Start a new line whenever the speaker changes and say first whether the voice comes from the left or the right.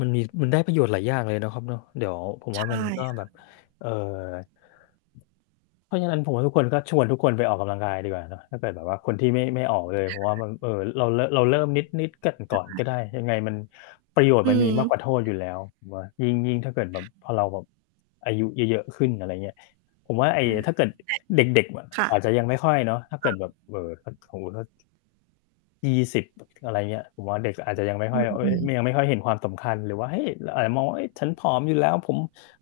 left: มันมี มันได้ประโยชน์หลายอย่างเลยนะครับเนาะ เดี๋ยวผม
right: ใช
left: ว่
right: ่
left: ามันก็
right: ค่
left: แบ
right: ะ
left: บ เอ่อ เพราะฉะนั้นผมว่า ทุกคนก็ชวนทุกคนไปออกกำลังกายดีกว่านะ ถ้าเกิดแบบว่าคนที่ไม่ ไม่ออกเลย
right: ค
left: เพร
right: ่
left: าะว่า
right: ะ
left: มัน เอ่อ เรา ร เราเริ่มนิด ๆ กัน
right: ใ
left: ก
right: ช
left: ่อน
right: ่
left: ก็ได้ ยังไงมัน ประโยชน
right: อ
left: ์
right: ื
left: มันมีมากกว่
right: ม
left: าโทษอยู่แล้ว ว ยิ่ง ยิ่งถ้าเกิดแบบพอเราแบบอายุเยอะ ๆ ขึ้น อะไรอย่างเงี้ย ผมว่า ไอ้
right: ใช่ [unintelligible]
left: ถ้าเกิดเด็ก
right: ค่ะ
left: ๆ อาจจะยังไม่ค่อยเนาะ ถ้าเ
right: ค
left: กิ
right: ่
left: ด
right: ะ
left: แบบ บ สมมุติว่า 20 อะไรอย่างเงี้ย ผมว่าเด็กอาจจะยังไม่
right: อ
left: ค
right: ื
left: ่อย
right: อ
left: เฮ
right: อ
left: ้
right: ื
left: ย
right: ม
left: ไม่ ยังไม่ค่อยเห็นความสำคัญหรือว่า เฮ้ย เราอาจจะมองว่า เฮ้ย "ฉันผอมอยู่แล้ว" "ผม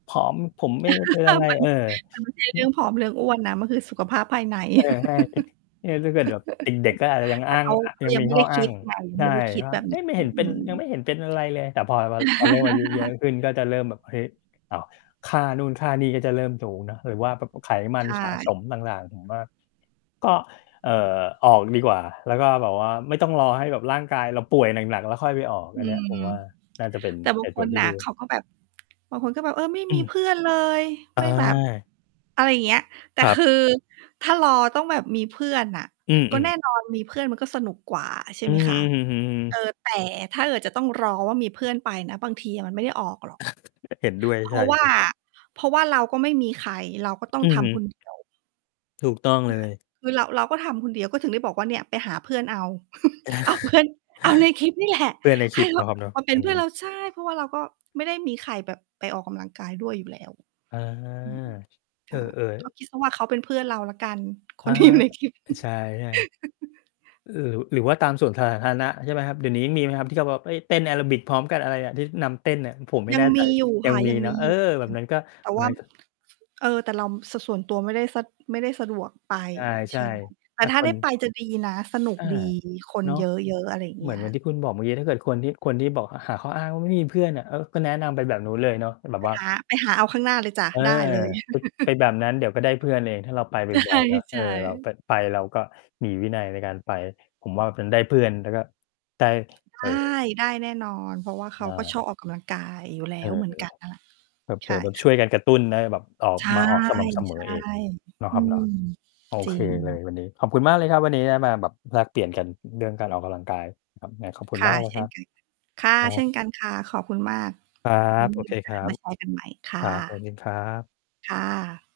left: ผอม ผมไม่ได้เป็นอะไร"
right: มัน
left: เออ
right: มันไม่ใช่เรื่องผอมเรื่องอ้วนนะ มันคือสุขภาพภายใน
left: ใช่ ๆ เนี่ยถ้าเกิดแบบ เด็ก ๆ ก็อาจจะยัง
right: แต
left: อ
right: ่
left: ้า
right: เ
left: ง
right: ขา เข
left: อ
right: า
left: ยัง
right: ยัง
left: มี
right: ไม่
left: ข
right: ได
left: ้อ
right: ้
left: อ
right: ค
left: ้า
right: ิด
left: ง
right: ไง ยัง
left: ใช
right: ไม่
left: ่
right: ได้คิด
left: ว่
right: แ
left: า
right: บบ
left: เ
right: น
left: ฮ
right: ี้
left: ้ย ไม่เห็น
right: อ
left: เ
right: ื
left: ป็น
right: ม
left: ยังไม่เห็นเป็นอะไรเลย แต่พอเรา เราเริ่มอายุเยอะขึ้น ก็จะเริ่มแบบ เฮ้ย อ ค่านู่นค่านี่ก็จะเริ่มสูงนะ หรือว่า ปรากฎไขมั
right: ใช
left: นสะ
right: ่
left: สมต่าง ๆ ผมว่า ก็ เอ่อ ออกดีกว่า แล้วก็แบบว่าไม่ต้องรอให้ร่างกายเราป่วยหนัก ๆ แล้วค่อยไปออก
right: อื
left: อันเนี้ยผ
right: ม
left: มว่าน่าจะเป็น
right: แต่บ
left: เ
right: า
left: ห
right: ง
left: ตุ
right: ค
left: ผล
right: น
left: ที
right: น
left: ่
right: ่ะ
left: ดี
right: เขาก็แบบ บางคนก็แบบ "เออ ไม่
left: อื
right: มี
left: ม
right: เพื่อนเลย"
left: อ
right: ไม่แบบ
left: ่า
right: อะไรอย่างเงี้ย แต่
left: ครั
right: ค
left: บ
right: ือ ถ้ารอต้องแบบมีเพื่อนน่ะ
left: อ
right: ก็
left: ื
right: แ
left: อ
right: น่
left: ๆ
right: นอนมีเพื่อนมันก็สนุกกว่า ใช่
left: อื
right: ไหม
left: อ
right: ค
left: ฮึ
right: ะ
left: อือ
right: เอ
left: ๆ
right: อ
left: ๆ
right: แต่ถ้าเกิดจะต้องรอว่ามีเพื่อนไปนะ บางทีมันไม่ได้ออกหรอก
left: เห็นด้วย
right: เพร
left: ใ
right: า
left: ช่
right: ะว่า เพราะว่าเราก็ไม่มีใคร เราก็ต้อง
left: อื
right: ท
left: อฮ
right: ำคน
left: ึ
right: เดียว
left: ถูกต้อง
right: ใช
left: เล
right: ่
left: ย
right: คือเรา เราก็ทำคนเดียว ก็ถึงได้บอกว่าเนี่ยไปหาเพื่อนเอา เอาเพื่อน เอาในคลิปนี่แหละ
left: เพื่อนใน
right: ใ
left: ค
right: ห
left: ลิ
right: ้
left: ป
right: เข
left: เนา
right: า
left: ะครับเนาะ
right: มาเป็
left: อื
right: นเพื่อน
left: ม
right: เรา ใช่ เพราะว่าเราก็ไม่ได้มีใครแบบไปออกกำลังกายด้วยอยู่แล้ว
left: อา
right: อืม
left: เอ
right: ค
left: อ
right: ่ะ ก็
left: ๆ
right: คิดว่าเขาเป็นเพื่อนเราแล้วกัน ค
left: อา
right: นที่อยู่ในคลิป
left: ใช่ ๆ เอ่อ หรือว่าตามสวนสาธารณะ ใช่ไหมครับ? เดี๋ยวนี้ยังมีไหมครับ ที่เขาบอก เฮ้ย เต้นแอโรบิกพร้อมกันอะไรอะ ที่นำเต้นอะ ผมไม่
right: ยั
left: แ
right: ง
left: น่ใ
right: ม
left: จ
right: ีอยู่
left: ยั
right: ค่
left: ง
right: ะ
left: มี
right: ยัง
left: เน
right: ม
left: า
right: ี
left: ะ เอ
right: อ
left: อ
right: ยู่
left: แบบนั้นก็
right: แต่
left: แบ
right: ว
left: บ
right: ่า
left: นั้นก็
right: เออ แต่เรา ส ส่วนตัวไม่ได้ ส ไม่ได้สะดวกไป
left: ใ
right: ใ
left: ช
right: ช
left: ่
right: ่ไหม แต
left: ๆ ถ
right: ่
left: ้า
right: ถ้า
left: ค
right: ได้ไ
left: น
right: ปจะดีนะ สนุก
left: อา
right: ดีคน
left: เนาะ
right: เยอะ ๆ อะไรอย่าง
left: เ
right: เง
left: หม
right: ี
left: ือ
right: ้
left: น เ
right: ย
left: หมือนที่คุณบอกเมื่อกี้ ถ้าเกิดคนที่ คนที่บอก หาข้ออ้างว่าไม่มีเพื่อนอะ เออ ก็แนะนำไปแบบนู้นเลยเนาะ เป็นแบ
right: ไป
left: บว่า
right: หา ไปหาเอาข้างหน้าเลยจ้ะ
left: เออ
right: ได้เลย
left: ป เป็นแบบนั้นเดี๋ยวก็ได้เพื่อนเอง ถ้าเราไป
right: ใช
left: บ่อ
right: ่
left: ย ๆ เนาะ
right: ใ
left: เ
right: ช
left: ออ เรา
right: ่
left: ก็ไป เราก็มีวินัยในการไป ผมว่าเป็นได้เพื่อน แล้วก็ได้
right: ได
left: เอ่อ
right: ้ ได้แน่นอน เพราะว่าเข
left: อ
right: าก็ช
left: า
right: อบออกกำลังกายอยู่แล
left: เอ
right: ้
left: ่
right: วเหมือน
left: อ
right: กันนั้นแหละ
left: เผ
right: ใช
left: ล
right: ่
left: อ ๆ แบบ
right: ค
left: ช
right: ่ะ
left: ่วยกันกระตุ้นจะได้แบบออก
right: ใช่
left: มาออกสม่ำเสม
right: ใช
left: อ
right: ่
left: เองเนาะ
right: อื
left: ครับเนา
right: ม
left: ะ โอ
right: จร
left: เ
right: ิ
left: คเลย
right: ง
left: วันนี้ ขอบคุณมากเลยครับวันนี้ได้มาแบบแลกเปลี่ยนกันเรื่องการออกกำลังกาย [unintelligible] ขอบคุ
right: ค
left: ณ
right: ่
left: มา
right: ะ
left: กเล
right: เ
left: ย
right: ช่
left: คร
right: น
left: ับ
right: กันค่ะ ค่ะ
left: ครั
right: เช่น
left: บ
right: กันค่ะ ขอบคุณมาก
left: ครั
right: ไว้
left: บ โ
right: ม
left: อ
right: ี
left: เ
right: โ
left: ค
right: อก
left: ค
right: า
left: ร
right: ส
left: ั
right: ม
left: บ
right: าแชร์กันใหม่ ค่
left: ครับ สว
right: ะ
left: ัสดีครับ
right: ค่ะ